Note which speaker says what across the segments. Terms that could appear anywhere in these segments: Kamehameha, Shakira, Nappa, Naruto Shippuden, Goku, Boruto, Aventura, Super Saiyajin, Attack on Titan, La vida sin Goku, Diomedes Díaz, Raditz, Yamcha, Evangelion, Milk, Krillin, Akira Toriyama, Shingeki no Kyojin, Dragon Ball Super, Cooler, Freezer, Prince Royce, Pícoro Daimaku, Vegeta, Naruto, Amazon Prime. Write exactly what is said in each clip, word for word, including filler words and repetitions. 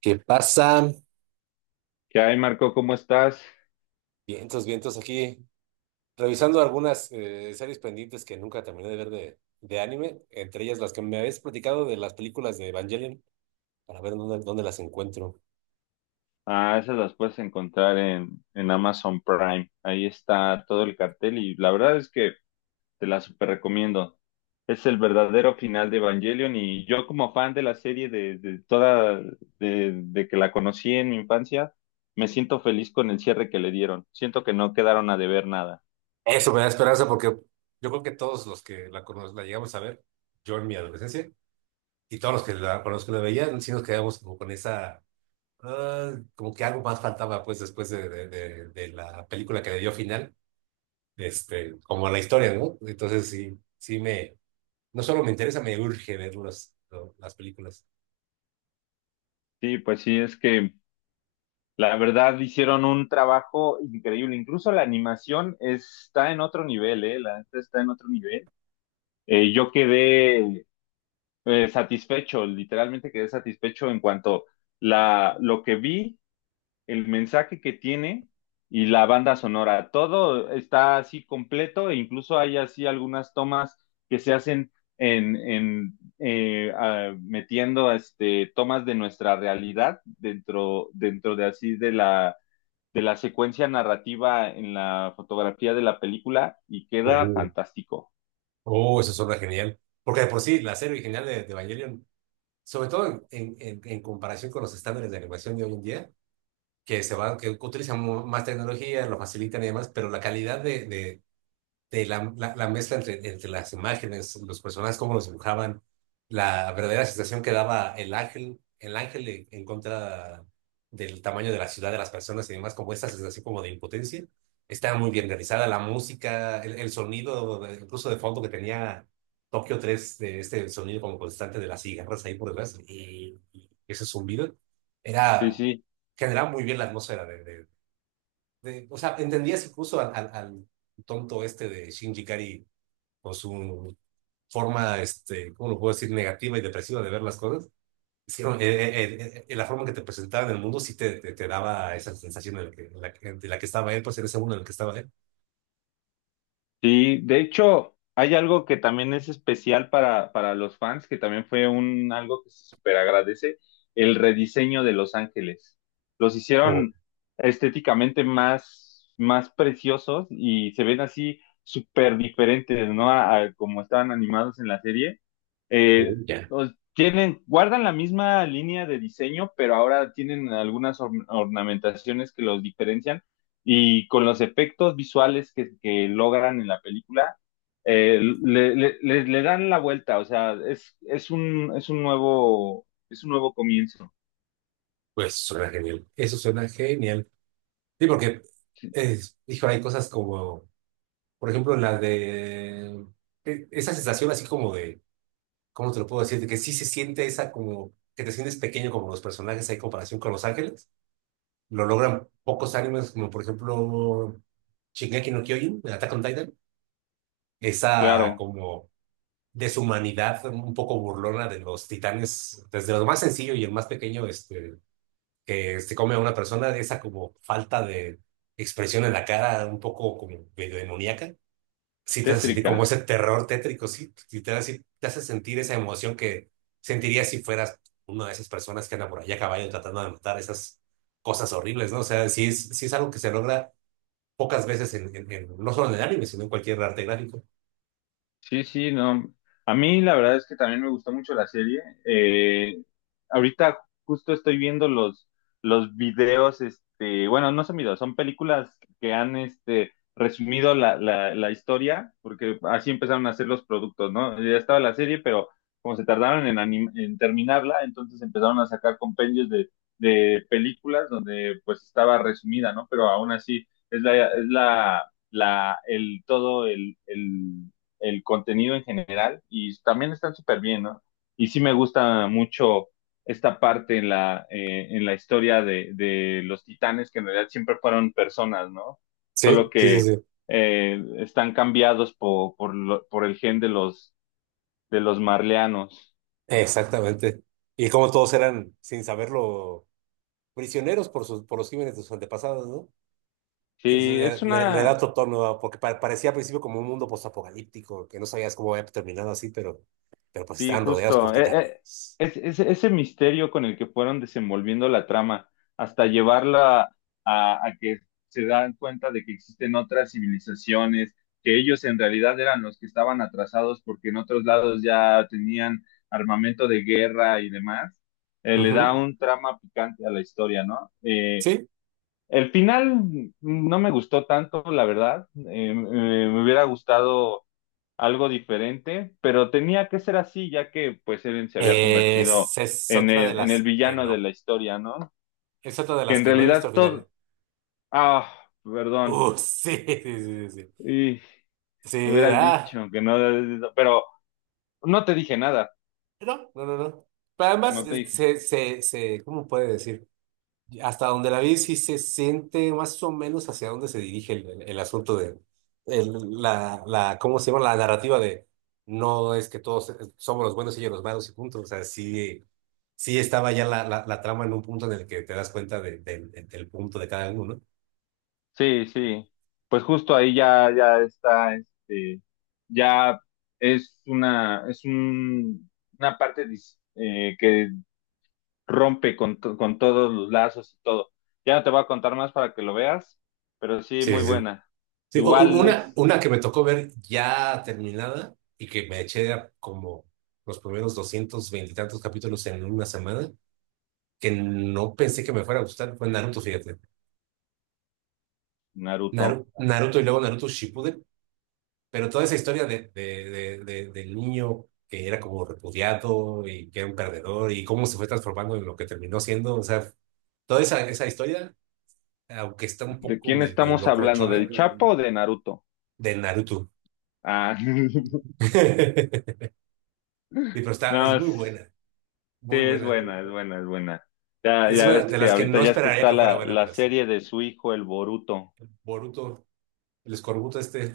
Speaker 1: ¿Qué pasa?
Speaker 2: ¿Qué hay, Marco? ¿Cómo estás?
Speaker 1: Vientos, vientos aquí. Revisando algunas eh, series pendientes que nunca terminé de ver de, de anime, entre ellas las que me habéis platicado de las películas de Evangelion, para ver dónde, dónde las encuentro.
Speaker 2: Ah, esas las puedes encontrar en, en Amazon Prime. Ahí está todo el cartel y la verdad es que te la super recomiendo. Es el verdadero final de Evangelion y yo como fan de la serie de, de toda, de, de que la conocí en mi infancia, me siento feliz con el cierre que le dieron. Siento que no quedaron a deber nada.
Speaker 1: Eso me da esperanza porque yo creo que todos los que la, cono- la llegamos a ver, yo en mi adolescencia, y todos los que la, con los que la veían, sí nos quedamos como con esa, ah, como que algo más faltaba pues después de, de, de- de la película que le dio final, este, como la historia, ¿no? Entonces sí, sí me... No solo me interesa, me urge ver los- lo- las películas.
Speaker 2: Sí, pues sí, es que la verdad hicieron un trabajo increíble. Incluso la animación está en otro nivel, ¿eh? La neta está en otro nivel. Eh, yo quedé eh, satisfecho, literalmente quedé satisfecho en cuanto la, lo que vi, el mensaje que tiene y la banda sonora. Todo está así completo e incluso hay así algunas tomas que se hacen en, en eh, ah, metiendo este, tomas de nuestra realidad dentro, dentro de así de la, de la secuencia narrativa en la fotografía de la película y queda
Speaker 1: Oh,
Speaker 2: fantástico.
Speaker 1: oh, eso suena genial. Porque de por sí, la serie original de, de Evangelion, sobre todo en, en- en- en comparación con los estándares de animación de hoy en día, que se van, que utilizan mu- más tecnología, lo facilitan y demás, pero la calidad de, de, de la, la- la mezcla entre, entre las imágenes, los personajes, cómo los dibujaban, la verdadera sensación que daba el ángel, el ángel en, en contra del tamaño de la ciudad, de las personas y demás, como esta sensación como de impotencia. Estaba muy bien realizada la música, el, el sonido, de- incluso de fondo que tenía Tokio tres, de este sonido como constante de las cigarras ahí por detrás, y, y ese zumbido,
Speaker 2: Sí,
Speaker 1: era,
Speaker 2: sí.
Speaker 1: generaba muy bien la atmósfera de, de de- o sea, entendías incluso al, al- al tonto este de Shinji Kari con su forma, este, ¿cómo lo puedo decir? Negativa y depresiva de ver las cosas. Sí, no, eh, eh, eh, eh, la forma que te presentaban el mundo sí te, te, te daba esa sensación en la que, en la que- de la que estaba él, pues en ese mundo en el que estaba él.
Speaker 2: Sí, de hecho, hay algo que también es especial para, para los fans, que también fue un algo que se super agradece, el rediseño de Los Ángeles. Los
Speaker 1: Oh,
Speaker 2: hicieron estéticamente más, más preciosos y se ven así súper diferentes, ¿no? A, a como estaban animados en la serie.
Speaker 1: oh,
Speaker 2: Eh,
Speaker 1: ya.
Speaker 2: los- tienen, guardan la misma línea de diseño, pero ahora tienen algunas or- ornamentaciones que los diferencian y con los efectos visuales que, que logran en la película, eh, le, le- le- le dan la vuelta, o sea, es, es un, es un nuevo, es un nuevo comienzo,
Speaker 1: Pues suena genial. Eso suena genial. Sí, porque, eh, hijo, hay cosas como, por ejemplo, la de eh, esa sensación así como de ¿cómo te lo puedo decir? De que sí se siente esa como, que te sientes pequeño como los personajes hay comparación con Los Ángeles. Lo logran pocos animes, como por ejemplo Shingeki no Kyojin, de Attack on Titan. Esa
Speaker 2: claro,
Speaker 1: como deshumanidad un poco burlona de los titanes, desde lo más sencillo y el más pequeño, este, que se come a una persona, esa como falta de expresión en la cara, un poco como medio demoníaca sí te hace sentir como
Speaker 2: tétrica.
Speaker 1: ese terror tétrico, sí, sí te hace, sí te hace sentir esa emoción que sentirías si fueras una de esas personas que anda por allá a caballo tratando de matar esas cosas horribles, ¿no? O sea, sí es, sí es algo que se logra pocas veces en, en- en- no solo en el anime, sino en cualquier arte gráfico.
Speaker 2: Sí, sí, no. A mí la verdad es que también me gustó mucho la serie. Eh, ahorita justo estoy viendo los, los videos, este, bueno, no son videos, son películas que han este, resumido la, la, la historia, porque así empezaron a hacer los productos, ¿no? Ya estaba la serie, pero como se tardaron en, anim- en terminarla, entonces empezaron a sacar compendios de, de películas donde pues estaba resumida, ¿no? Pero aún así es la, es la, la, el, todo el, el el contenido en general y también están súper bien, ¿no? Y sí me gusta mucho esta parte en la, eh, en la historia de, de, los titanes, que en realidad siempre fueron personas, ¿no? Solo
Speaker 1: Sí, sí, sí,
Speaker 2: que
Speaker 1: sí.
Speaker 2: eh, están cambiados por, por, lo, por, el gen de los, de los marleanos.
Speaker 1: Exactamente. Y como todos eran, sin saberlo, prisioneros por sus, por los crímenes de sus antepasados, ¿no?
Speaker 2: Sí,
Speaker 1: Le,
Speaker 2: es
Speaker 1: le- le da
Speaker 2: una,
Speaker 1: otro tono, ¿no? Porque pa- parecía al principio como un mundo postapocalíptico, que no sabías cómo había terminado así, pero, pero pues
Speaker 2: Sí,
Speaker 1: estaban rodeados por
Speaker 2: justo. Eh,
Speaker 1: titanes.
Speaker 2: eh, es- es- ese misterio con el que fueron desenvolviendo la trama, hasta llevarla a, a que se dan cuenta de que existen otras civilizaciones, que ellos en realidad eran los que estaban atrasados porque en otros lados ya tenían armamento de guerra y demás, eh, le da
Speaker 1: Ujú.
Speaker 2: un trama picante a la historia, ¿no? Eh,
Speaker 1: Sí.
Speaker 2: el final no me gustó tanto, la verdad. Eh, me me hubiera gustado algo diferente, pero tenía que ser así, ya que pues Eren se había
Speaker 1: Eh,
Speaker 2: convertido
Speaker 1: es, es
Speaker 2: en
Speaker 1: otra de
Speaker 2: el, en el
Speaker 1: las que
Speaker 2: villano de la
Speaker 1: no.
Speaker 2: historia, ¿no?
Speaker 1: Es otra de
Speaker 2: Que
Speaker 1: las
Speaker 2: en
Speaker 1: que no he visto
Speaker 2: realidad
Speaker 1: al final.
Speaker 2: todo... Ah, perdón.
Speaker 1: Uh, sí, sí, sí, sí.
Speaker 2: Y me
Speaker 1: Sí,
Speaker 2: hubieras
Speaker 1: ah,
Speaker 2: dicho que no... Pero no te dije nada,
Speaker 1: no, no, no, no. Pero además,
Speaker 2: no te
Speaker 1: eh,
Speaker 2: dije.
Speaker 1: se, se, se, ¿cómo puede decir? Hasta donde la vi, sí se siente más o menos hacia dónde se dirige el, el- el asunto de el- la, la, ¿cómo se llama? La narrativa de no es que todos somos los buenos y ellos los malos y punto. O sea, sí, sí estaba ya la, la, la trama en un punto en el que te das cuenta de- del del punto de cada uno.
Speaker 2: Sí, sí. Pues justo ahí ya, ya está, este, ya es una, es un, una parte dis- eh, que rompe con, to- con todos los lazos y todo. Ya no te voy a contar más para que lo veas, pero sí,
Speaker 1: Sí,
Speaker 2: muy
Speaker 1: sí, sí.
Speaker 2: buena.
Speaker 1: Sí, u- u-
Speaker 2: Igual
Speaker 1: una,
Speaker 2: es
Speaker 1: una que me tocó ver ya terminada y que me eché a como los primeros doscientos veinte y tantos capítulos en una semana, que no pensé que me fuera a gustar, fue Naruto, fíjate.
Speaker 2: Naruto.
Speaker 1: Naru- Naruto y luego Naruto Shippuden, pero toda esa historia de, de- de- de- del niño que era como repudiado y que era un perdedor y cómo se fue transformando en lo que terminó siendo, o sea, toda esa, esa historia, aunque está un
Speaker 2: ¿De
Speaker 1: poco
Speaker 2: quién
Speaker 1: medio
Speaker 2: estamos hablando?
Speaker 1: locochona,
Speaker 2: ¿Del Chapo o de Naruto?
Speaker 1: de Naruto.
Speaker 2: Ah,
Speaker 1: Y pero está, es
Speaker 2: no, es-
Speaker 1: muy buena,
Speaker 2: sí,
Speaker 1: muy
Speaker 2: es
Speaker 1: buena.
Speaker 2: buena, es buena, es buena. Ya,
Speaker 1: Es
Speaker 2: ya
Speaker 1: una
Speaker 2: ves
Speaker 1: de
Speaker 2: que
Speaker 1: las que
Speaker 2: ahorita
Speaker 1: no
Speaker 2: ya está,
Speaker 1: esperaría
Speaker 2: está
Speaker 1: que fuera
Speaker 2: la,
Speaker 1: buena,
Speaker 2: la
Speaker 1: pero sí.
Speaker 2: serie de su hijo, el Boruto,
Speaker 1: Boruto, el escorbuto este.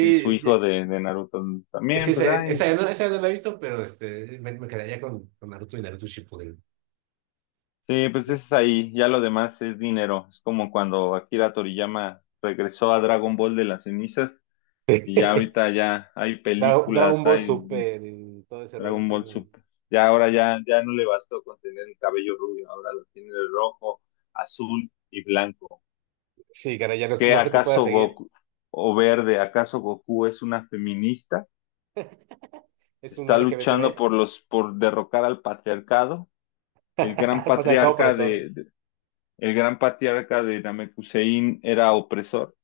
Speaker 2: y su
Speaker 1: ya-
Speaker 2: hijo de, de Naruto
Speaker 1: sí,
Speaker 2: también,
Speaker 1: esa,
Speaker 2: pues ay.
Speaker 1: esa ya no, esa ya no la he visto, pero este, me, me quedaría con, con Naruto y Naruto Shippuden.
Speaker 2: Sí, pues es ahí, ya lo demás es dinero. Es como cuando Akira Toriyama regresó a Dragon Ball de las cenizas. Y ya ahorita ya hay
Speaker 1: Dra- Dragon
Speaker 2: películas,
Speaker 1: Ball
Speaker 2: hay
Speaker 1: Super y todo ese rollo,
Speaker 2: Dragon
Speaker 1: sí.
Speaker 2: Ball Super. Ya ahora ya, ya no le bastó con tener el cabello rubio, ahora lo tiene de rojo, azul y blanco.
Speaker 1: Sí, caray, ya no,
Speaker 2: ¿Qué
Speaker 1: no sé qué pueda
Speaker 2: acaso
Speaker 1: seguir.
Speaker 2: Goku o verde? ¿Acaso Goku es una feminista?
Speaker 1: Es un
Speaker 2: ¿Está luchando
Speaker 1: L G B T B,
Speaker 2: por los, por derrocar al patriarcado? El gran
Speaker 1: patriarcado
Speaker 2: patriarca
Speaker 1: opresor.
Speaker 2: de, de- el gran patriarca de Namekusein era opresor.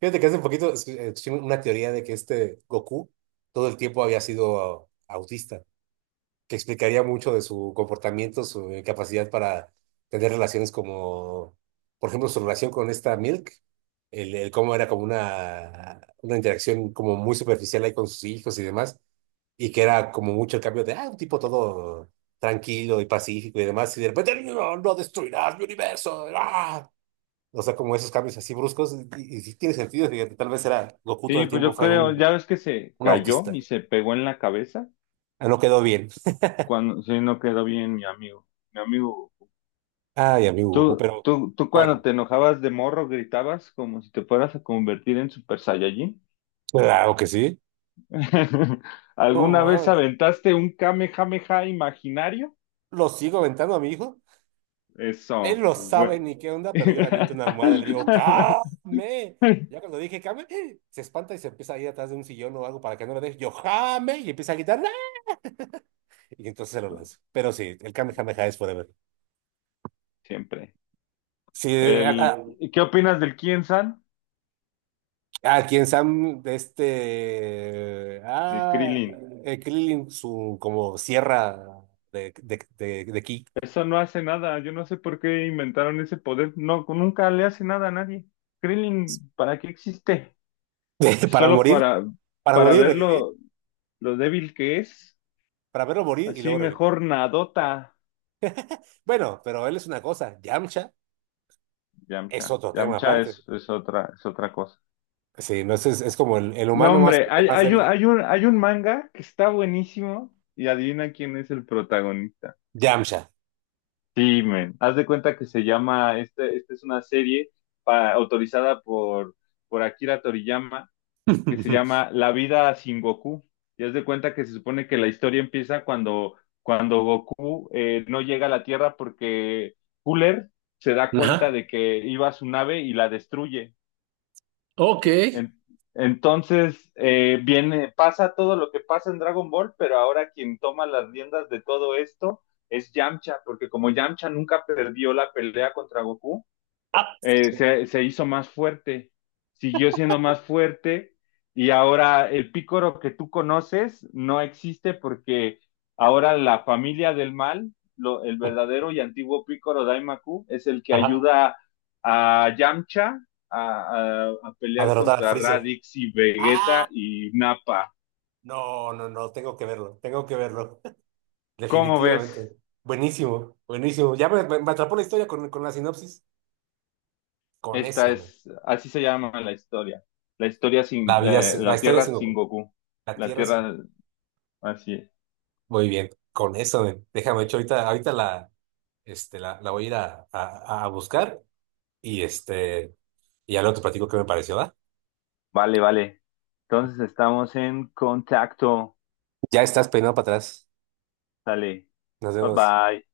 Speaker 1: Fíjate que hace un poquito escu- escuché una teoría de que este Goku todo el tiempo había sido autista, que explicaría mucho de su comportamiento, su eh, capacidad para tener relaciones como, por ejemplo, su relación con esta Milk, el, el cómo era como una, una interacción como muy superficial ahí con sus hijos y demás, y que era como mucho el cambio de, ah, un tipo todo tranquilo y pacífico y demás, y de repente, no, no no destruirás mi universo, ¡ah! O sea, como esos cambios así bruscos, y, y sí tiene sentido, fíjate, tal vez era, Goku todo
Speaker 2: Sí,
Speaker 1: el
Speaker 2: pues
Speaker 1: tiempo
Speaker 2: yo
Speaker 1: fue
Speaker 2: creo, ya
Speaker 1: un,
Speaker 2: ves que se
Speaker 1: un
Speaker 2: cayó
Speaker 1: autista.
Speaker 2: y se pegó en la cabeza.
Speaker 1: Ah, no quedó bien.
Speaker 2: Cuando, sí, no quedó bien mi amigo. Mi amigo,
Speaker 1: Ay, amigo Goku,
Speaker 2: ¿tú,
Speaker 1: pero
Speaker 2: tú, tú cuando
Speaker 1: bueno.
Speaker 2: te enojabas de morro gritabas como si te fueras a convertir en Super Saiyajin?
Speaker 1: Claro que sí. No
Speaker 2: ¿Alguna vez
Speaker 1: mames.
Speaker 2: aventaste un Kamehameha imaginario?
Speaker 1: Lo sigo aventando a mi hijo. Él
Speaker 2: Eso,
Speaker 1: no
Speaker 2: bueno.
Speaker 1: sabe ni qué onda, pero yo le aviento una almohada y le digo, ¡Came! Ya cuando dije, ¡Came! Se espanta y se empieza a ir atrás de un sillón o algo para que no lo deje. Yo, ¡Jame! Y empieza a gritar, ¡Ah! Y entonces se lo lanzo. Pero sí, el Kame Kame Kame es forever.
Speaker 2: Siempre.
Speaker 1: Sí, a,
Speaker 2: El,
Speaker 1: a-
Speaker 2: ¿qué opinas del Kien San?
Speaker 1: a quien Sam, de este.
Speaker 2: El
Speaker 1: Ah,
Speaker 2: Krillin.
Speaker 1: eh, Krillin, su como sierra de, de, de, de ki.
Speaker 2: Eso no hace nada. Yo no sé por qué inventaron ese poder. No, nunca le hace nada a nadie. Krillin, ¿para qué existe?
Speaker 1: Para
Speaker 2: Solo
Speaker 1: morir,
Speaker 2: para,
Speaker 1: para
Speaker 2: para
Speaker 1: morir,
Speaker 2: ver
Speaker 1: revivir,
Speaker 2: lo, lo débil que es.
Speaker 1: para verlo morir y
Speaker 2: Así
Speaker 1: luego revivir.
Speaker 2: mejor Nadota.
Speaker 1: Bueno, pero él es una cosa, Yamcha es
Speaker 2: Yamcha.
Speaker 1: otro tema
Speaker 2: Yamcha
Speaker 1: aparte.
Speaker 2: es, es otra, es otra cosa.
Speaker 1: Sí, no es, es, es como el, el
Speaker 2: No,
Speaker 1: humano más,
Speaker 2: hombre, hay,
Speaker 1: más
Speaker 2: hay, un-
Speaker 1: débil.
Speaker 2: hay un, hay un manga que está buenísimo y adivina quién es el protagonista.
Speaker 1: Yamcha.
Speaker 2: Sí, men. Haz de cuenta que se llama, este, esta es una serie pa- autorizada por, por Akira Toriyama que se llama La vida sin Goku. Y haz de cuenta que se supone que la historia empieza cuando, cuando Goku eh, no llega a la Tierra porque Cooler se da cuenta de que iba a su nave y la destruye.
Speaker 1: Ok.
Speaker 2: En- entonces, eh, viene, pasa todo lo que pasa en Dragon Ball, pero ahora quien toma las riendas de todo esto es Yamcha, porque como Yamcha nunca perdió la pelea contra Goku,
Speaker 1: Ah.
Speaker 2: eh, se, se hizo más fuerte, siguió siendo más fuerte y ahora el pícoro que tú conoces no existe porque ahora la familia del mal, lo- el verdadero y antiguo pícoro Daimaku, es el que
Speaker 1: Ajá.
Speaker 2: ayuda a Yamcha a, a- a
Speaker 1: A
Speaker 2: pelear
Speaker 1: derrotar a
Speaker 2: contra
Speaker 1: Freezer.
Speaker 2: Raditz y
Speaker 1: Ah,
Speaker 2: Vegeta y Nappa.
Speaker 1: no, no, no, tengo que verlo, tengo que verlo.
Speaker 2: ¿Cómo ves?
Speaker 1: Definitivamente. Buenísimo, buenísimo. Ya me, me- me atrapó la historia con, con la sinopsis. Con
Speaker 2: Esta
Speaker 1: eso, men.
Speaker 2: es, así se llama la historia. La historia sin,
Speaker 1: La vida,
Speaker 2: eh,
Speaker 1: sin- la
Speaker 2: la
Speaker 1: historia
Speaker 2: Tierra
Speaker 1: sin
Speaker 2: sin
Speaker 1: Goku.
Speaker 2: Goku.
Speaker 1: La
Speaker 2: La
Speaker 1: tierra sin
Speaker 2: Tierra,
Speaker 1: Goku.
Speaker 2: así es.
Speaker 1: Muy bien, con eso, men. Déjame, de hecho, ahorita, ahorita la, este, la, la voy a ir a, a- a buscar y este, y ya luego te platico qué me pareció, ¿va?
Speaker 2: Vale, vale. Entonces estamos en contacto.
Speaker 1: Ya estás peinado para atrás.
Speaker 2: Dale.
Speaker 1: Nos
Speaker 2: Bye
Speaker 1: vemos.
Speaker 2: bye.